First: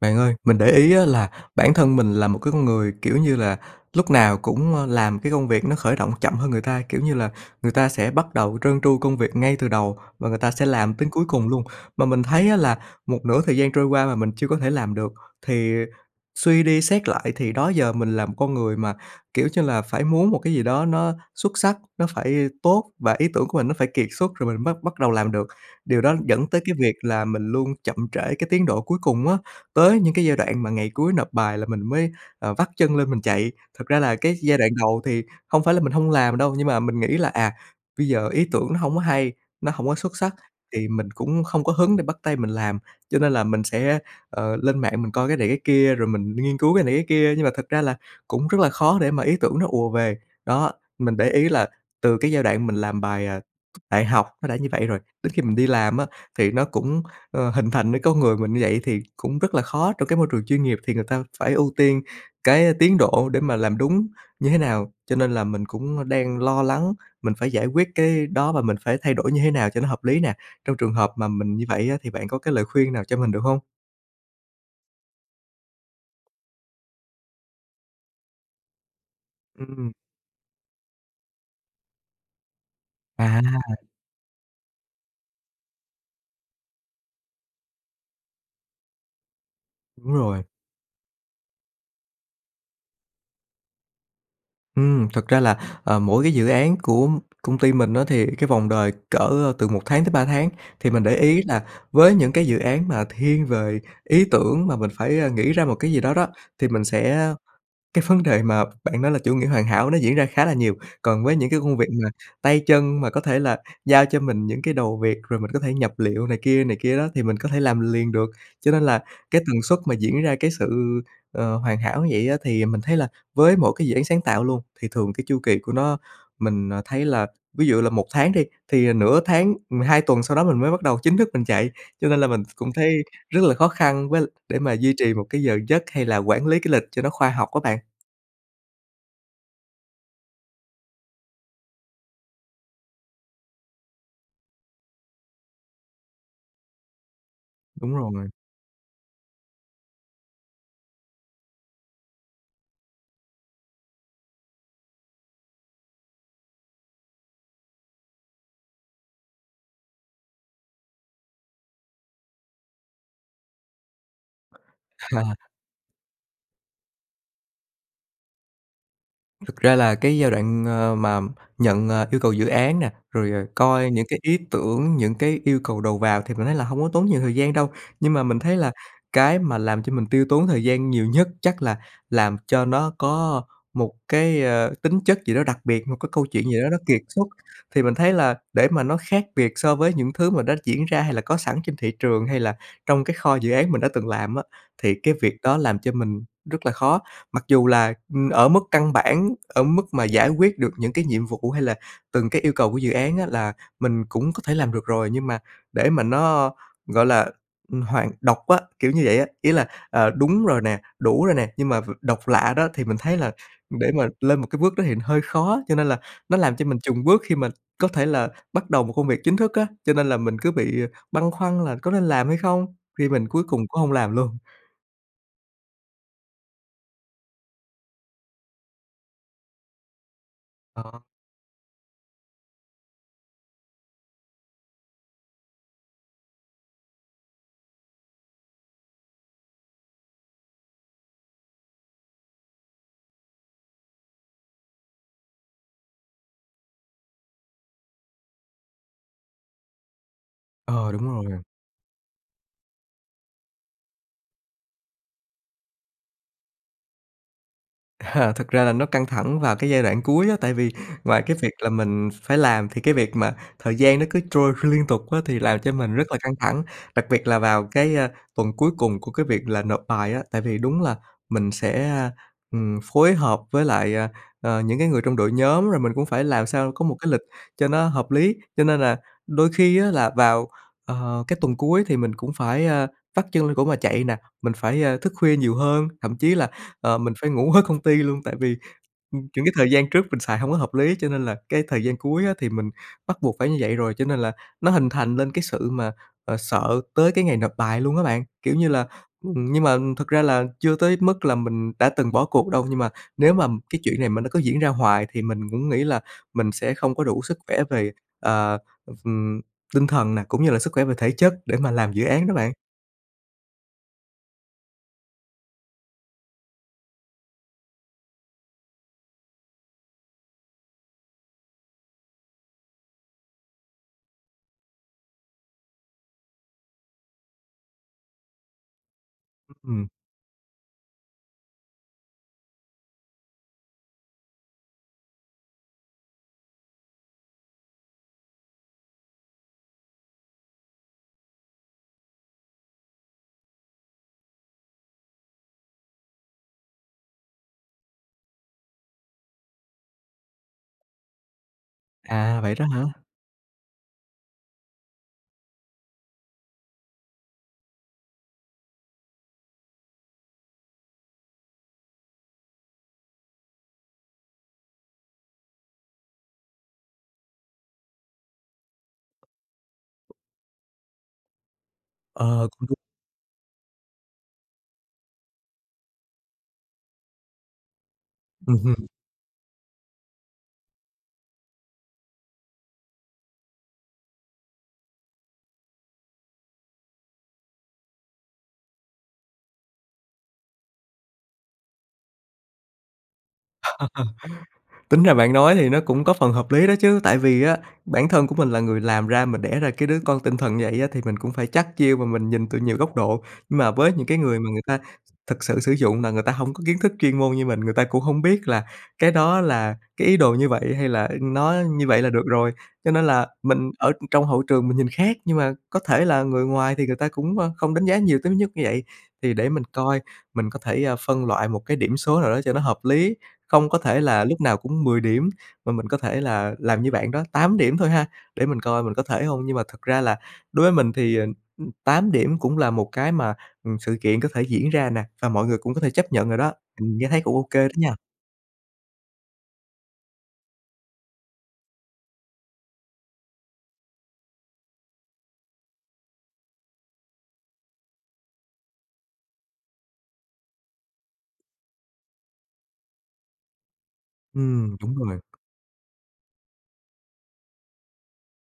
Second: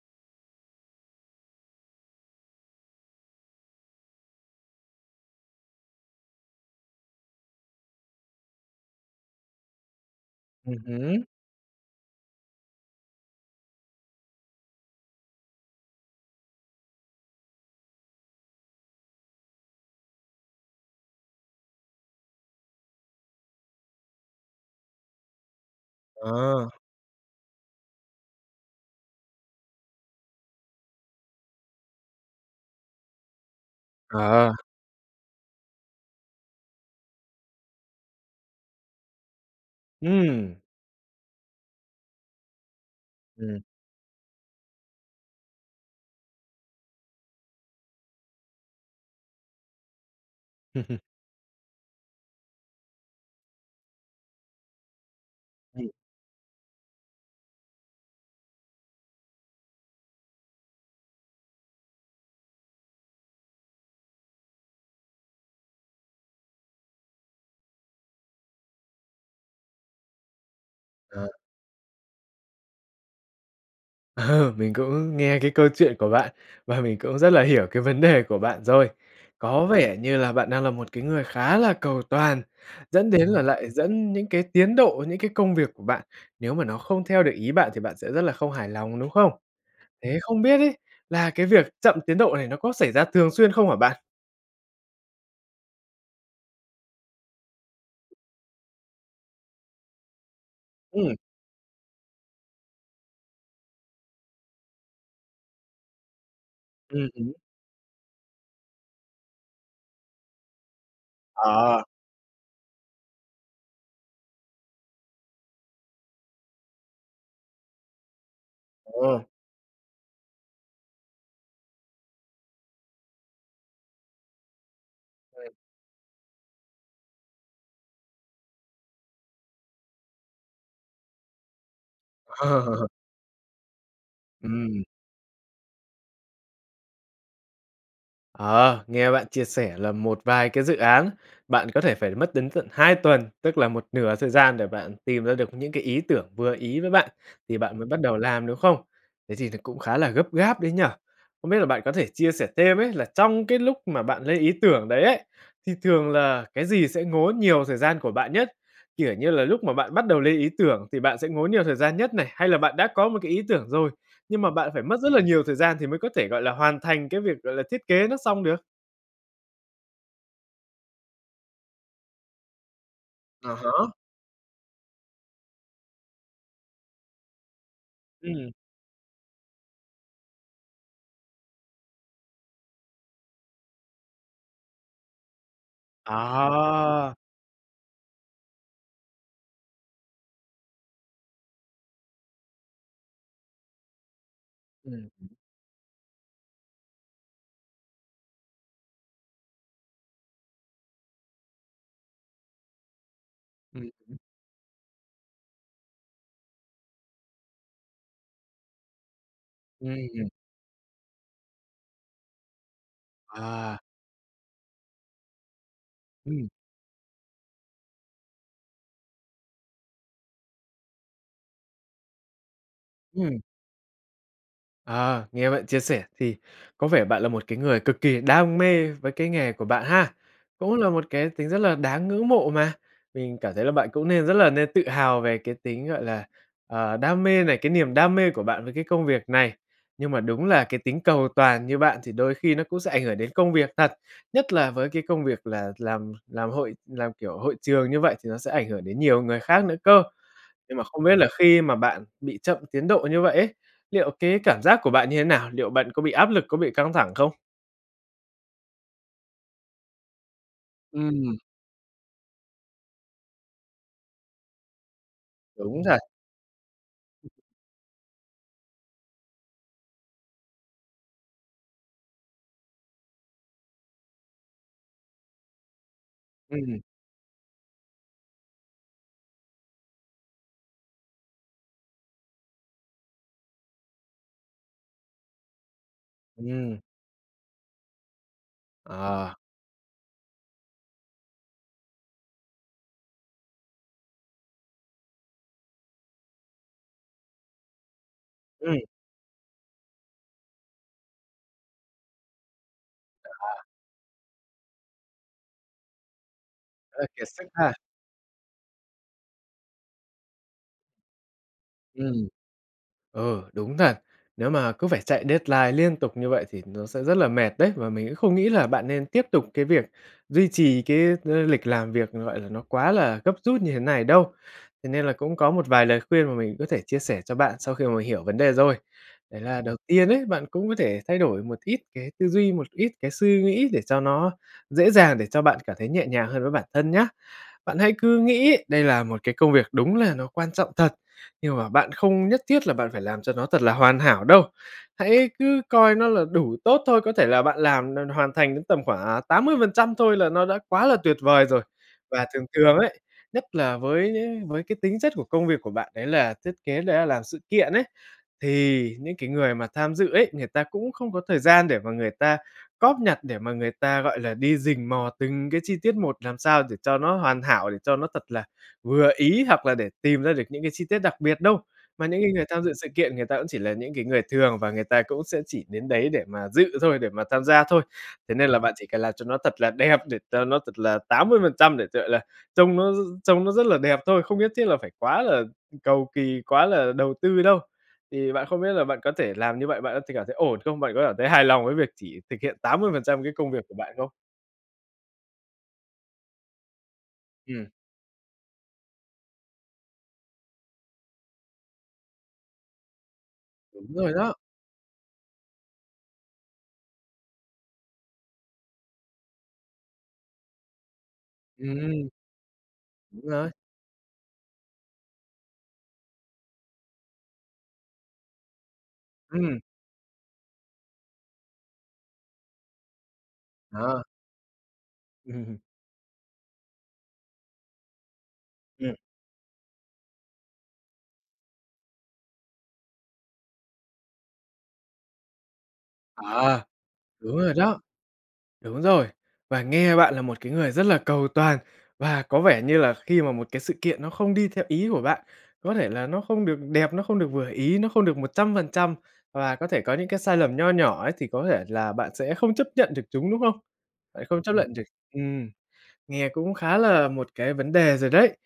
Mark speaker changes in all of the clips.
Speaker 1: Bạn ơi, mình để ý á là bản thân mình là một cái người, kiểu như là, lúc nào cũng, ơ, làm cái công việc nó khởi động chậm hơn người ta. Kiểu như là, người ta sẽ bắt đầu trơn tru công việc ngay từ đầu và người ta sẽ
Speaker 2: Ừm
Speaker 1: làm tới
Speaker 2: hứm.
Speaker 1: cuối cùng luôn, mà mình thấy á là một nửa thời gian trôi qua mà mình chưa có thể làm được. Thì suy đi xét lại thì đó giờ mình là một con người mà, kiểu, cho là phải muốn một cái gì đó nó xuất sắc, nó phải tốt, và ý tưởng của mình nó phải kiệt xuất rồi mình bắt bắt đầu làm được. Điều đó dẫn tới
Speaker 2: Ờ.
Speaker 1: cái việc là mình luôn chậm trễ cái tiến độ cuối cùng á, tới những cái giai đoạn mà ngày cuối nộp bài là mình mới, ờ, vắt chân lên mình chạy. Thật ra là cái
Speaker 2: Ờ.
Speaker 1: giai đoạn đầu thì hông phải là mình hông làm đâu, nhưng mà mình nghĩ là, à, bây giờ ý tưởng nó hông có hay, nó hổng có xuất sắc
Speaker 2: Ừm.
Speaker 1: thì mình cũng không có hứng để bắt tay mình làm. Cho nên là
Speaker 2: Ừm.
Speaker 1: mình sẽ, ờ, lên mạng mình coi cái này cái kia, rồi mình nghiên cứu cái này cái kia, nhưng mà thật ra là cũng rất là khó để mà ý tưởng nó ùa về. Đó, mình để ý là từ cái giai đoạn mình làm bài, à, đại học nó đã như vậy rồi. Đến khi mình đi
Speaker 2: Ừm.
Speaker 1: làm á thì nó cũng, ơ, hình thành nên con người mình như vậy. Thì cũng rất là khó trong cái môi trường chuyên nghiệp thì người ta phải ưu tiên cái tiến độ để mà làm đúng như thế nào. Cho nên là mình cũng, ơ, đang lo lắng mình phải giải quyết cái đó và mình phải thay đổi như thế nào cho nó hợp lý nè? Trong trường hợp
Speaker 2: Ờ.
Speaker 1: mà mình như vậy á thì bạn có cái lời khuyên nào cho mình được hông?
Speaker 2: Ờ, mình cũng nghe cái câu chuyện của bạn và mình cũng rất là hiểu cái vấn đề của bạn rồi, có
Speaker 1: Ừm.
Speaker 2: vẻ như là bạn đang là một cái người khá là cầu toàn, dẫn đến là lại
Speaker 1: À!
Speaker 2: dẫn những cái tiến độ, những cái công việc của bạn, nếu mà nó không theo được ý bạn thì bạn sẽ rất là không hài lòng, đúng không?
Speaker 1: Đúng
Speaker 2: Thế không
Speaker 1: rồi.
Speaker 2: biết ấy, là cái việc chậm tiến độ này nó có xảy ra thường xuyên không hả bạn?
Speaker 1: Ừm, thật ra là, à, mỗi cái dự án của công ty mình á, thì cái vòng đời cỡ từ 1 tháng tới 3 tháng, thì mình
Speaker 2: Ừm.
Speaker 1: để ý là với những cái dự án mà thiên về ý tưởng mà mình phải, a, nghĩ ra một cái gì đó đó, thì mình
Speaker 2: Ừm hứm.
Speaker 1: sẽ cái vấn đề mà bạn nói là chủ nghĩa hoàn hảo nó diễn ra khá là nhiều. Còn với những cái công
Speaker 2: À.
Speaker 1: việc mà tay chân mà có thể là giao cho mình những cái đầu việc rồi mình có thể nhập liệu này kia này kia đó, thì mình có thể làm liền được. Cho nên là
Speaker 2: Ờ.
Speaker 1: cái tần suất mà diễn ra cái sự, ờ, hoàn hảo như vậy á thì mình thấy là với mỗi cái dự án sáng tạo luôn thì thường cái chu
Speaker 2: Ừm.
Speaker 1: kỳ của nó, mình, ờ, thấy là, ví dụ là 1 tháng đi, thì, ờ, nửa tháng ừm, 2 tuần sau đó mình mới bắt đầu chính thức mình chạy, cho nên là mình cũng thấy rất là khó khăn với l để mà
Speaker 2: Ừm.
Speaker 1: duy trì một cái giờ giấc hay là quản lý cái lịch cho nó khoa học á bạn.
Speaker 2: Ờ, nghe bạn chia sẻ là một vài cái dự án, bạn có thể phải mất đến tận 2 tuần, tức là một nửa thời gian để bạn tìm ra được những cái ý tưởng vừa ý với bạn thì bạn mới
Speaker 1: Đúng
Speaker 2: bắt
Speaker 1: rồi.
Speaker 2: đầu làm, đúng không? Thế thì thực cũng khá là gấp gáp đấy nhỉ. Không biết là bạn có thể chia sẻ thêm ấy, là trong cái lúc mà bạn lấy ý tưởng đấy ấy, thì thường là cái gì sẽ ngốn nhiều thời gian của bạn nhất? Kiểu như là lúc mà bạn bắt đầu lên ý tưởng thì bạn sẽ ngốn nhiều thời gian nhất này, hay là bạn đã có một cái ý tưởng rồi, nhưng mà bạn phải mất rất là
Speaker 1: À.
Speaker 2: nhiều thời gian thì mới có thể, gọi là, hoàn thành cái việc, gọi là, thiết kế nó xong được?
Speaker 1: Thực ra là cái giai đoạn, ờ, mà nhận, à, yêu cầu dự án nè, rồi, à,
Speaker 2: À
Speaker 1: coi
Speaker 2: há.
Speaker 1: những cái ý tưởng, những cái yêu cầu đầu vào thì mình thấy là hông có tốn nhiều thời gian đâu, nhưng mà mình
Speaker 2: Ừm.
Speaker 1: thấy là cái mà làm cho mình tiêu tốn thời gian nhiều nhất chắc là làm cho nó có một cái, ờ, tính chất gì đó đặc biệt, một cái câu chuyện gì đó nó kiệt
Speaker 2: À!
Speaker 1: xuất. Thì mình thấy là để mà nó khác biệt so với những thứ mà đã diễn ra hay là có sẵn trên thị trường hay là trong cái kho dự án mình đã từng làm á, thì
Speaker 2: Ừm,
Speaker 1: cái
Speaker 2: ừm.
Speaker 1: việc đó làm cho mình rất là khó, mặc dù là, ừm, ở mức căn bản, ở mức mà giải quyết được những cái nhiệm vụ hay là từng cái yêu cầu của dự án á, là
Speaker 2: Ừm,
Speaker 1: mình
Speaker 2: ừm.
Speaker 1: cũng có thể làm được rồi, nhưng mà để mà nó, gọi là, ừm, hoàn độc á, kiểu như vậy á, ý là,
Speaker 2: Ừm,
Speaker 1: ờ,
Speaker 2: ừm.
Speaker 1: đúng rồi nè, đủ rồi nè, nhưng mà ph độc lạ đó, thì mình thấy là
Speaker 2: À.
Speaker 1: để mà lên một cái bước đó thì hơi khó. Cho nên là nó
Speaker 2: Ừm.
Speaker 1: làm cho mình chùng bước khi mà có thể là bắt đầu một công việc chính thức á, cho nên là mình cứ bị băn khoăn là có nên làm hay không khi mình cuối
Speaker 2: Ừm.
Speaker 1: cùng cũng hổng làm luôn.
Speaker 2: À, nghe bạn chia sẻ thì có vẻ bạn là một cái người cực kỳ đam mê với cái nghề của bạn ha, cũng là
Speaker 1: Ờ.
Speaker 2: một cái tính rất là đáng ngưỡng mộ mà, mình cảm thấy là bạn cũng nên rất là nên tự hào về cái tính, gọi là, ờ, đam mê này, cái niềm đam mê của bạn với cái công việc này. Nhưng mà đúng là cái tính cầu toàn như bạn thì đôi khi nó cũng sẽ ảnh hưởng đến công việc thật, nhất là với cái công việc là làm làm hội làm, kiểu, hội trường như vậy thì nó sẽ ảnh hưởng đến nhiều người khác nữa cơ. Nhưng mà
Speaker 1: Ờ, đúng
Speaker 2: không biết là
Speaker 1: rồi.
Speaker 2: khi mà bạn bị chậm tiến độ như vậy ấy, liệu cái cảm giác của bạn như thế nào? Liệu bạn có bị áp lực, có bị căng thẳng không?
Speaker 1: À, thực ra là nó căng thẳng vào cái giai đoạn cuối á, tại vì ngoài cái
Speaker 2: Ừm.
Speaker 1: việc là mình phải làm thì cái việc mà thời gian nó cứ trôi liên tục á, thì làm cho
Speaker 2: Đúng
Speaker 1: mình
Speaker 2: rồi.
Speaker 1: rất là căng thẳng. Đặc biệt là vào cái, ơ, tuần cuối cùng của cái việc là nộp bài á, tại vì đúng là mình sẽ, ừm, phối hợp với lại, à, ờ, những cái người trong đội nhóm rồi mình cũng phải làm sao
Speaker 2: Ừm.
Speaker 1: có một cái lịch cho nó hợp lý. Cho nên là đôi khi á, là vào, ờ, cái tuần cuối thì mình cũng phải, ơ, vắt chân lên cổ mà chạy nè, mình phải, ơ, thức khuya nhiều hơn, thậm chí là,
Speaker 2: Ừm.
Speaker 1: ờ, mình phải ngủ ở công ty luôn tại vì, ừm,
Speaker 2: À.
Speaker 1: những cái thời gian trước mình xài hông có hợp lý cho nên là cái thời gian cuối á, thì mình bắt buộc phải như vậy rồi, cho nên là nó hình thành lên cái sự mà, à, sợ tới cái ngày nộp bài luôn á bạn. Kiểu như
Speaker 2: Ừm.
Speaker 1: là, ừm, nhưng mà thực ra là chưa tới mức là mình đã từng bỏ cuộc đâu, nhưng mà nếu mà
Speaker 2: À.
Speaker 1: cái chuyện này mà nó cứ diễn ra hoài thì mình cũng nghĩ là mình sẽ không có
Speaker 2: Ơ,
Speaker 1: đủ
Speaker 2: kiệt
Speaker 1: sức
Speaker 2: sức
Speaker 1: khỏe
Speaker 2: ha.
Speaker 1: về, ờ, ừm, tinh thần nè, cũng như là sức khỏe về thể chất để mà làm dự án
Speaker 2: Ừm.
Speaker 1: đó bạn.
Speaker 2: Ừ, đúng thật. Nếu mà cứ phải chạy deadline liên tục như vậy thì nó sẽ rất là mệt đấy. Và mình không nghĩ là bạn nên tiếp tục cái việc duy trì cái, ờ, lịch làm việc, gọi là, nó quá là gấp rút như thế này đâu. Thế nên là cũng có một vài lời khuyên mà mình có thể chia sẻ cho bạn sau khi mà mình hiểu vấn đề rồi. Đấy là đầu
Speaker 1: Ừm.
Speaker 2: tiên ấy, bạn cũng có thể thay đổi một ít cái tư duy, một ít cái suy nghĩ để cho nó dễ dàng, để cho bạn cảm thấy nhẹ nhàng hơn với bản thân nhá. Bạn hãy cứ nghĩ đây là một cái công việc đúng là nó quan trọng thật, nhưng mà bạn không nhất thiết là bạn phải làm cho nó thật là hoàn hảo đâu. Hãy cứ coi nó là đủ tốt thôi, có thể là bạn làm n n hoàn thành đến tầm khoảng, ờ, 80% thôi là nó đã quá là tuyệt vời rồi. Và
Speaker 1: À,
Speaker 2: thường
Speaker 1: vậy đó
Speaker 2: thường
Speaker 1: hả?
Speaker 2: ấy, nhất là với với cái tính chất của công việc của bạn đấy là thiết kế, đấy là làm sự kiện ấy, thì những cái người mà tham dự ấy, người ta cũng không có thời gian để mà người ta cóp nhặt, để mà người ta, gọi là, đi rình mò từng cái chi tiết một làm sao để cho nó hoàn hảo, để cho nó thật là vừa ý hoặc là để tìm ra được những cái chi tiết đặc biệt đâu. Mà những cái người
Speaker 1: Ờ,
Speaker 2: tham
Speaker 1: cũng
Speaker 2: dự
Speaker 1: đúng.
Speaker 2: sự kiện, người ta cũng chỉ là những cái người thường và người ta cũng sẽ chỉ đến đấy để mà dự thôi, để mà tham gia thôi. Thế nên
Speaker 1: Ừm
Speaker 2: là bạn chỉ
Speaker 1: hưm.
Speaker 2: cần làm cho nó thật là đẹp, để cho nó thật là 80% để, gọi là, trông nó trông nó rất là đẹp thôi, không nhất thiết là phải quá là cầu kỳ, quá là đầu tư đâu. Thì bạn không biết là bạn có thể làm như vậy, bạn có thể cảm thấy ổn không? Bạn có cảm thấy hài lòng với việc chỉ thực hiện 80% cái công việc của bạn không?
Speaker 1: Tính ra bạn nói thì nó cũng có phần hợp lý đó chứ, tại vì á,
Speaker 2: Ừm.
Speaker 1: bản thân của mình là người làm ra, mà đẻ ra cái đứa con tinh thần vậy á, thì mình cũng phải chắt chiu và mình nhìn từ nhiều góc độ. Nhưng mà
Speaker 2: Đúng
Speaker 1: với những
Speaker 2: rồi
Speaker 1: cái
Speaker 2: đó.
Speaker 1: người mà người ta thực sự sử dụng là người ta hổng có kiến thức chuyên môn như mình, người ta cũng hổng biết là cái đó là cái ý đồ như vậy hay là nó như vậy
Speaker 2: Ừm.
Speaker 1: là được rồi. Cho nên
Speaker 2: Đúng
Speaker 1: là
Speaker 2: rồi.
Speaker 1: mình ở trong hậu trường mình nhìn khác, nhưng mà có thể là người ngoài thì người ta cũng, ơ, không đánh giá nhiều tới nhứt như vậy. Thì để
Speaker 2: Ừm.
Speaker 1: mình coi mình có thể, ơ, phân loại một cái điểm số nào đó cho nó hợp lý, không có thể
Speaker 2: À.
Speaker 1: là lúc nào cũng 10 điểm mà mình có thể là làm như bạn đó, 8 điểm thôi ha, để mình coi
Speaker 2: Ừm.
Speaker 1: mình có thể hông. Nhưng mà thật ra là đối với mình thì, ờ, 8 điểm cũng là một cái mà, ừm, sự kiện có thể diễn ra nè, và mọi người cũng có thể chấp nhận rồi đó.
Speaker 2: À,
Speaker 1: Ừm, nghe thấy cũng
Speaker 2: đúng
Speaker 1: ô
Speaker 2: rồi
Speaker 1: kê đó
Speaker 2: đó.
Speaker 1: nha.
Speaker 2: Đúng rồi. Và nghe bạn là một cái người rất là cầu toàn và có vẻ như là khi mà một cái sự kiện nó không đi theo ý của bạn, có thể là nó không được đẹp, nó không được vừa ý, nó không được 100% và có thể có những cái sai lầm nho nhỏ ấy, thì có thể là bạn sẽ không chấp nhận được chúng, đúng không? Bạn không chấp nhận
Speaker 1: Ừm,
Speaker 2: được.
Speaker 1: đúng rồi.
Speaker 2: Ừm, nghe cũng khá là một cái vấn đề rồi đấy.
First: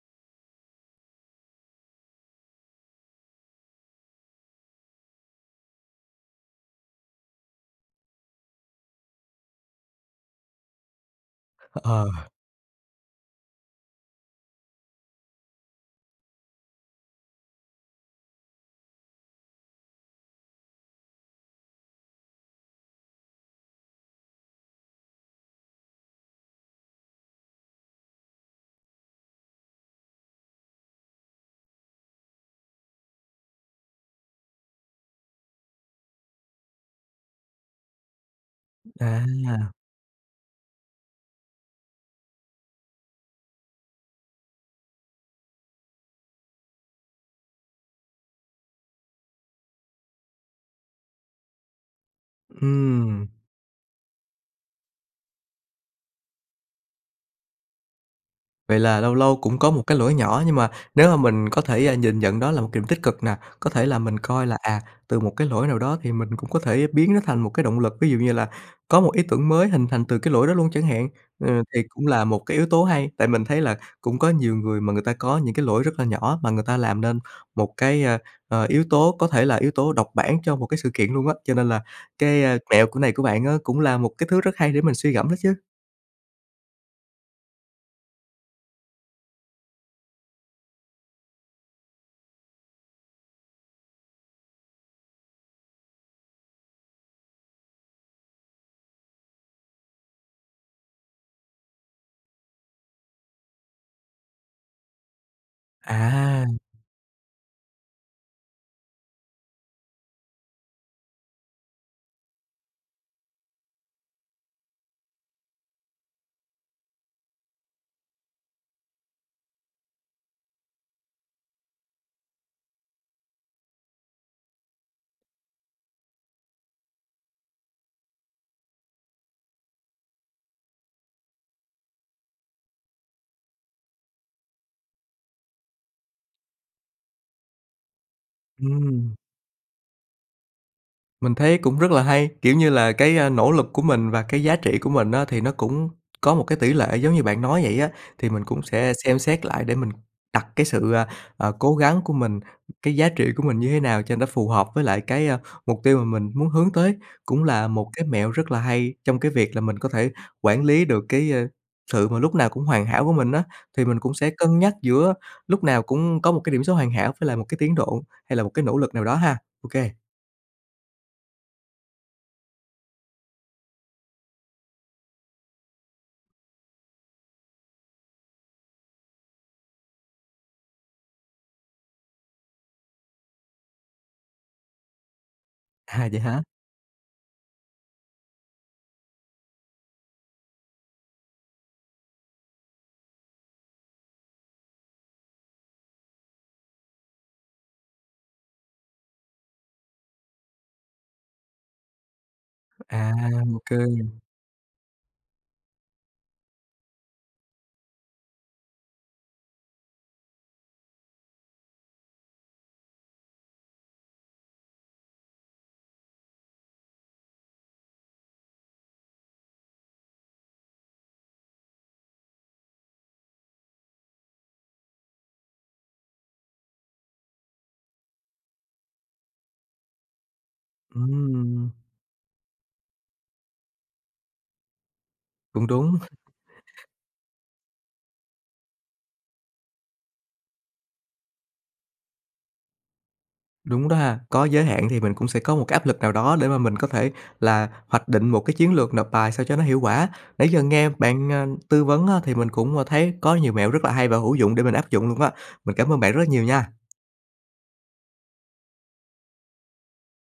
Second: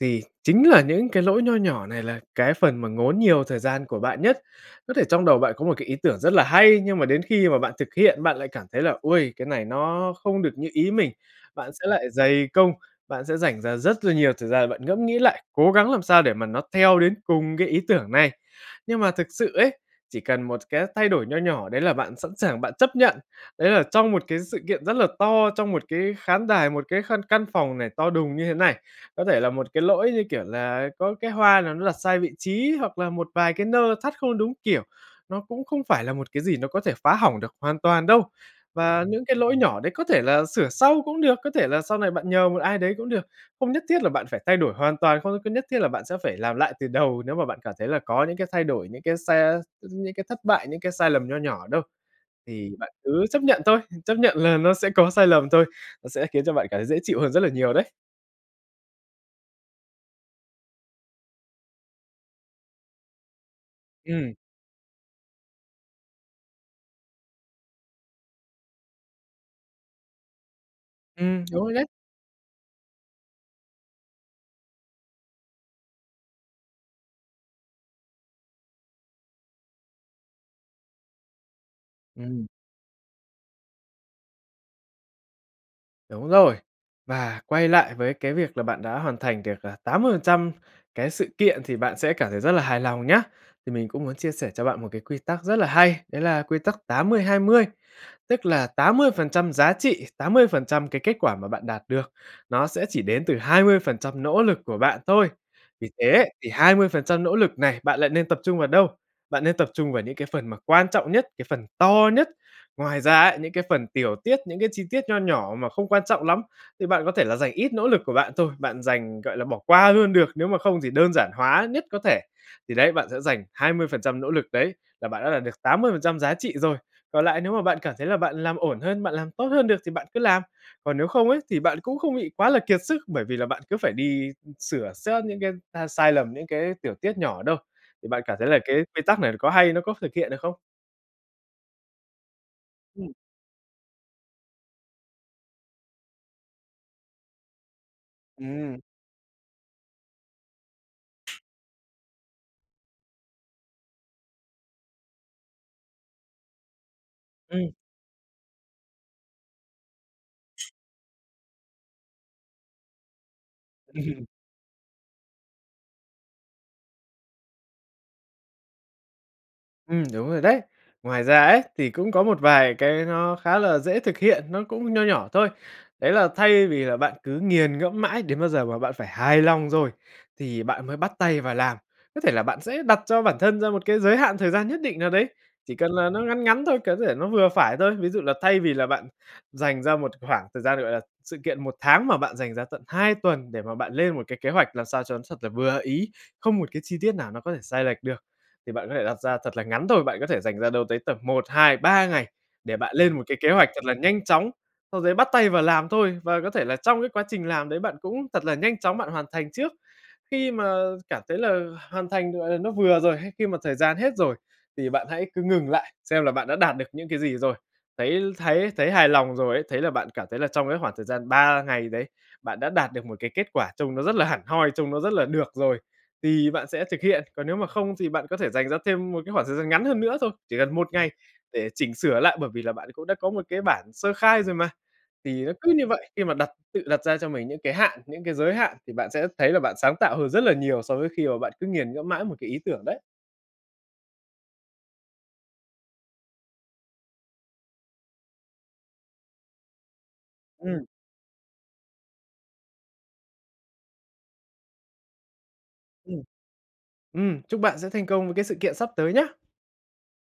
Speaker 2: Thì chính là những cái lỗi nho nhỏ này là cái phần mà ngốn nhiều thời gian của bạn nhất. Có thể trong đầu bạn có một cái ý tưởng rất là hay, nhưng mà đến khi mà bạn thực hiện, bạn lại cảm thấy là, ôi, cái này nó không được như ý mình. Bạn sẽ lại
Speaker 1: Ờ.
Speaker 2: dày công, bạn sẽ dành ra rất là nhiều thời gian, bạn ngẫm nghĩ lại, cố gắng làm sao để mà nó theo đến cùng cái ý tưởng này. Nhưng mà thực sự ấy, chỉ cần một cái thay đổi nho nhỏ đấy là bạn sẵn sàng bạn chấp nhận. Đấy là trong một cái sự kiện rất là to, trong một cái khán đài, một cái khăn căn phòng này to đùng như thế này, có thể là một cái lỗi, như kiểu là, có cái hoa nào nó đặt sai vị trí, hoặc là một vài cái nơ thắt không đúng kiểu, nó cũng không phải là một cái gì nó có thể phá hỏng được hoàn toàn đâu. Và những cái lỗi
Speaker 1: À.
Speaker 2: nhỏ đấy có thể là sửa sau cũng được, có thể là sau này bạn nhờ một ai đấy cũng được, không nhất thiết là bạn phải thay đổi hoàn toàn, không có nhất thiết là bạn sẽ phải làm lại từ đầu nếu mà bạn cảm thấy là có những cái thay đổi, những cái sa những cái thất bại, những cái sai lầm nho nhỏ đâu. Thì bạn cứ
Speaker 1: Ừm.
Speaker 2: chấp nhận thôi, chấp nhận là nó sẽ có sai lầm thôi, nó sẽ khiến cho bạn cảm thấy dễ chịu hơn rất là nhiều đấy.
Speaker 1: Vậy là lâu lâu cũng có một cái lỗi nhỏ, nhưng mà nếu mà mình có thể, a, nhìn nhận đó là một điểm tích cực nè, có thể là mình
Speaker 2: Ừm.
Speaker 1: coi là, à, từ một cái lỗi nào đó thì mình cũng có thể biến nó thành một cái động lực, ví dụ như là có một ý tưởng mới hình thành từ cái lỗi đó luôn chẳng hạn,
Speaker 2: Ừm,
Speaker 1: ờ,
Speaker 2: đúng rồi
Speaker 1: thì
Speaker 2: đấy.
Speaker 1: cũng là một cái yếu tố hay, tại mình thấy là cũng có nhiều người mà người ta có những cái lỗi rất là nhỏ mà người ta làm nên một cái, ơ, ờ, yếu tố có thể là yếu tố độc bản cho một cái sự kiện luôn á. Cho nên là cái,
Speaker 2: Ừm.
Speaker 1: ơ, mẹo của này của bạn á cũng là một cái thứ rất hay để mình suy ngẫm đó chứ.
Speaker 2: Đúng rồi, và quay lại với cái việc là bạn đã hoàn thành được, ờ, 80% cái sự kiện thì bạn sẽ cảm thấy rất là hài lòng nhá. Thì mình cũng muốn chia sẻ cho bạn một cái quy tắc rất là hay, đấy là quy tắc 80:20, tức là 80% giá trị, 80% cái kết quả mà bạn đạt được nó sẽ chỉ đến từ 20% nỗ lực của bạn thôi. Vì thế
Speaker 1: À!
Speaker 2: thì 20% nỗ lực này bạn lại nên tập trung vào đâu? Bạn nên tập trung vào những cái phần mà quan trọng nhất, cái phần to nhất. Ngoài ra ấy, những cái phần tiểu tiết, những cái chi tiết nho nhỏ mà không quan trọng lắm thì bạn có thể là dành ít nỗ lực của bạn thôi, bạn dành gọi là, bỏ qua luôn được, nếu mà không thì đơn giản hóa nhất có thể. Thì đấy, bạn sẽ dành 20% nỗ lực đấy là bạn đã đạt được 80% giá trị rồi. Còn lại nếu mà bạn cảm thấy là bạn làm ổn hơn, bạn làm tốt hơn được thì bạn cứ làm. Còn nếu không ấy thì bạn cũng không bị quá là kiệt sức, bởi vì là bạn cứ phải đi sửa sớt những cái ta sai lầm, những cái tiểu tiết nhỏ đâu. Thì bạn cảm thấy là cái quy
Speaker 1: Ừm.
Speaker 2: tắc này có hay, nó có thực hiện được không?
Speaker 1: Mình thấy cũng rất là hay, kiểu như là,
Speaker 2: Ừm.
Speaker 1: cái, a, nỗ lực của mình và cái giá trị của mình á thì nó cũng có một cái tỷ lệ giống như bạn nói vậy á. Thì mình cũng
Speaker 2: Ừm.
Speaker 1: sẽ xem xét lại để mình đặt cái sự, à, à, cố gắng của mình, cái giá trị của mình như thế nào cho nó phù hợp với lại cái, a, mục tiêu mà mình muốn hướng tới. Cũng là
Speaker 2: Ừm.
Speaker 1: một cái mẹo rất là hay trong cái việc là mình có thể quản lý được cái, ơ, sự mà lúc nào cũng hoàn hảo của mình á. Thì mình
Speaker 2: Ừm
Speaker 1: cũng
Speaker 2: hưm.
Speaker 1: sẽ cân nhắc giữa lúc nào cũng có một cái điểm số hoàn hảo với lại một cái tiến độ, hay là một cái nỗ lực nào đó ha. OK.
Speaker 2: Ừm, đúng rồi đấy. Ngoài ra ấy, thì cũng có một vài cái nó khá là dễ thực hiện, nó cũng nho nhỏ thôi. Đấy là thay vì là bạn cứ nghiền ngẫm mãi đến bao giờ mà bạn phải hài lòng rồi thì bạn mới bắt tay vào làm, có thể là bạn sẽ đặt cho bản thân ra một cái giới hạn thời gian nhất định nào đấy, chỉ cần
Speaker 1: À,
Speaker 2: là nó
Speaker 1: vậy
Speaker 2: ngắn
Speaker 1: hả?
Speaker 2: ngắn thôi, có thể nó vừa phải thôi. Ví dụ là thay vì là bạn dành ra một khoảng thời gian, gọi là sự kiện 1 tháng mà bạn dành ra tận 2 tuần để mà bạn lên một cái kế hoạch làm sao cho nó thật là vừa ý, không một cái chi tiết nào nó có thể sai lệch được, thì bạn có thể đặt ra thật là ngắn thôi. Bạn có thể dành ra đâu tới tầm 1, 2, 3 ngày để bạn
Speaker 1: À,
Speaker 2: lên một cái kế hoạch
Speaker 1: OK.
Speaker 2: thật là nhanh chóng, sau dấy bắt tay vào làm thôi. Và có thể là trong cái quá trình làm đấy, bạn cũng thật là nhanh chóng bạn hoàn thành trước. Khi mà cảm thấy là hoàn thành, gọi là, nó vừa rồi, hay khi mà thời gian hết rồi thì bạn hãy cứ ngừng lại, xem là bạn đã đạt được những cái gì rồi. Thấy thấy thấy hài lòng rồi ấy, thấy là bạn cảm thấy là trong cái khoảng thời gian 3 ngày đấy, bạn đã đạt được một cái kết quả trông nó rất là hẳn hoi, trông nó rất là được rồi thì bạn sẽ thực hiện. Còn nếu mà không thì bạn có thể dành ra thêm một cái khoảng thời gian ngắn hơn nữa thôi, chỉ cần 1 ngày để
Speaker 1: Ừm.
Speaker 2: chỉnh sửa lại, bởi vì là bạn cũng đã có một cái bản sơ khai rồi mà. Thì nó
Speaker 1: Cũng
Speaker 2: cứ như
Speaker 1: đúng.
Speaker 2: vậy, khi mà đặt tự đặt ra cho mình những cái hạn, những cái giới hạn thì bạn sẽ thấy là bạn sáng tạo hơn rất là nhiều, so với khi mà bạn cứ nghiền ngẫm mãi một cái ý tưởng đấy.
Speaker 1: Đúng đó ha, có giới hạn thì mình cũng sẽ có một cái áp lực nào đó để mà mình có thể là hoạch định một cái chiến lược nộp bài sao cho nó hiệu quả. Nãy giờ
Speaker 2: Ừm.
Speaker 1: nghe bạn, à, tư vấn á, thì mình cũng, à, thấy có nhiều mẹo rất là hay và hữu dụng để mình áp dụng luôn á. Mình cảm ơn bạn rất
Speaker 2: Ừm.
Speaker 1: là nhiều nha!
Speaker 2: Ừm, chúc bạn sẽ thành công với cái sự kiện sắp tới nhá.